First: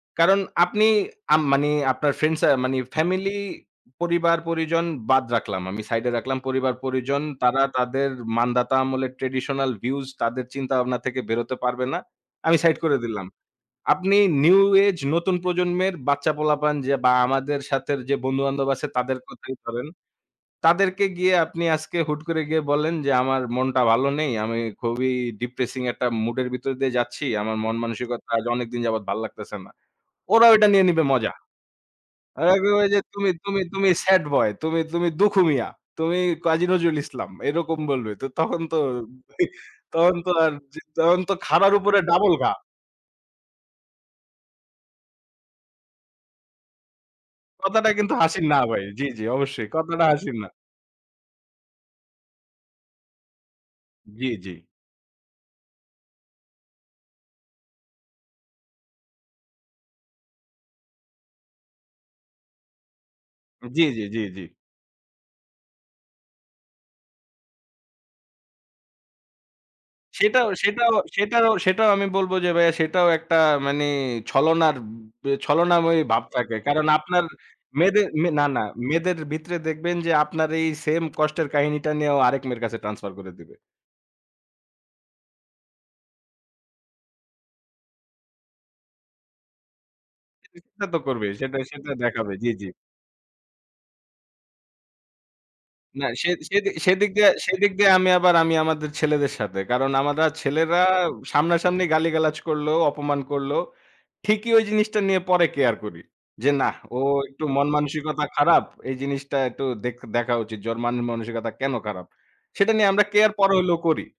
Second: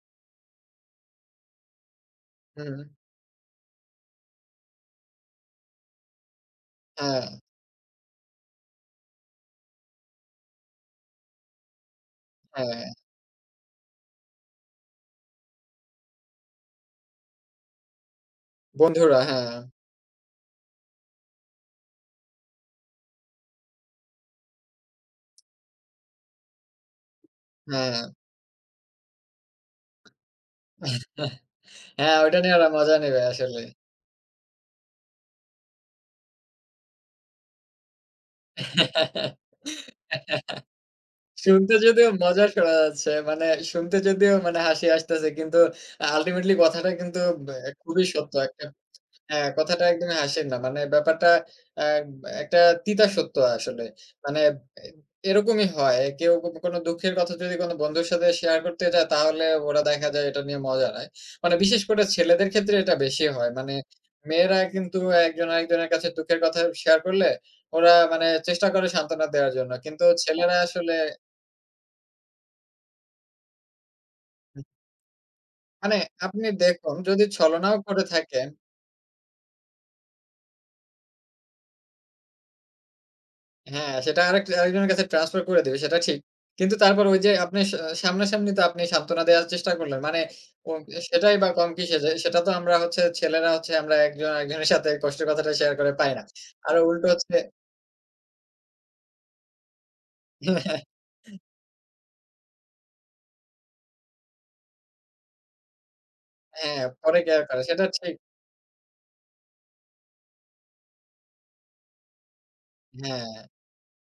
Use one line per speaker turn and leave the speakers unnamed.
কারণ আপনি আ মানে আপনার ফ্রেন্ড সা মানে
হুম।
ফামিলি পরিবার-পরিজন বাদ রাখলাম। আমি সাইডে রাখলাম, পরিবার-পরিজন।
হ্যাঁ।
তারা তাদের মানদাতা আমলের ট্র্যাডিশনাল ভিউস তাদের চিন্তাভাবনা থেকে বেরোতে পারবে না। আমি সাইড
হ্যাঁ।
করে দিলাম। আপনি নিউ এজ নতুন প্রজন্মের বাচ্চা-পোলাপান যে বা আমাদের সাথের যে বন্ধু-বান্ধব আছে তাদের
বন্ধুরা, হ্যাঁ।
কথাই ধরেন। তাদেরকে গিয়ে আপনি আজকে হুট করে গিয়ে বলেন যে আমার মনটা ভালো নেই। আমি খুবই ডিপ্রিসিং একটা মুড এর ভিতর দিয়ে যাচ্ছি। আমার
হ্যাঁ।
মন-মানসিকতা আজ অনেকদিন যাবত ভাল্লাগতেছে না। ওরা ওইটা নিয়ে নিবে মজা।
হ্যাঁ, ওইটা নিয়ে
ওরা
ওরা
কইবো
মজা
যে
নেবে
তুমি, তুমি,
আসলে।
তুমি স্যাড বয়, তুমি, তুমি দুঃখু মিয়া, তুমি কাজি নজরুল ইসলাম। এরকম বলবে। তো তখন তো, তহন তো আর, তহন তো খাড়ার
শুনতে
উপরে
যদিও
ডাবল
মজা
ঘা।
শোনা যাচ্ছে। মানে শুনতে যদিও মানে হাসি আসতেছে কিন্তু আ আল্টিমেটলি কথাটা কিন্তু উব অ্যা
কথাটা
খুবই
কিন্তু
সত্য
হাসির না
একটা।
ভাই। জি, জি
হ্যাঁ,
অবশ্যই।
কথাটা
কথাটা
একদমই
হাসির
হাসির
না।
না। মানে ব্যাপারটা অ্যা একটা তিতা সত্য আসলে।
জি,
মানে
জি।
অ্যা এরকমই হয়। কেউ যদি কোনো দুঃখের কথা যদি কোনো বন্ধুর সাথে শেয়ার করতে যায় তাহলে ওরা দেখা যায় এটা নিয়ে মজা নেয়। মানে বিশেষ করে ছেলেদের ক্ষেত্রে এটা বেশি হয়। মানে
জি, জি, জি, জি।
মেয়েরা কিন্তু একজন আরেকজনের কাছে দুঃখের কথা শেয়ার করলে, ওরা মানে চেষ্টা করে সান্ত্বনা দেওয়ার জন্য। কিন্তু
সেটাও,
ছেলেরা আসলে
সেটাও, সেটারও, সেটাও আমি বলব যে ভাইয়া সেটাও একটা মানে
হু।
ছলনার, উব
মানে
ছলনাময়ী ভাব
আপনি
থাকে। কারণ
দেখুন,
আপনার
যদি ছলনাও করে
মেয়েদের, না,
থাকেন।
না, মেয়েদের ভিতরে দেখবেন যে আপনার এই সেম কষ্টের কাহিনীটা নিয়েও আরেক মেয়ের কাছে ট্রান্সফার করে দিবে।
হ্যাঁ, সেটা আরেক আরেকজনের কাছে ট্রান্সফার করে দিবে, সেটা ঠিক। কিন্তু তারপর ওই যে আপনি স সামনা সামনি তো আপনি সান্ত্বনা দেওয়ার চেষ্টা করলেন। মানে ও
সেটা তো
এ
করবেই।
সেটাই বা
সেটা,
কম
সেটা
কিসে। যে
দেখাবে।
সেটা তো
জি, জি।
আমরা হচ্ছে ছেলেরা হচ্ছে আমরা একজন আরেকজনের সাথে কষ্টের কথাটা শেয়ার করে
না।
পাই না।
সে, সেদিক,
আরও উল্টো
সেদিক দিয়ে,
হচ্ছে
সেদিক দিয়ে আমি আবার আমি আমাদের ছেলেদের সাথে। কারণ আমারা ছেলেরা সামনা-সামনি গালিগালাজ করলেও, অপমান করলেও ঠিকই ওই জিনিসটা নিয়ে পরে কেয়ার করি। যে না,
হ্যাঁ,
ও
পরে কেয়ার
একটু
করে, সেটা ও ঠিক।
মন-মানসিকতা খারাপ। এই জিনিসটা একটু দেক দেখা উচিত। যে ওর মান মানসিকতা কেন খারাপ। সেটা নিয়ে আমরা কেয়ার
হ্যাঁ।
পরে হইলেও করি।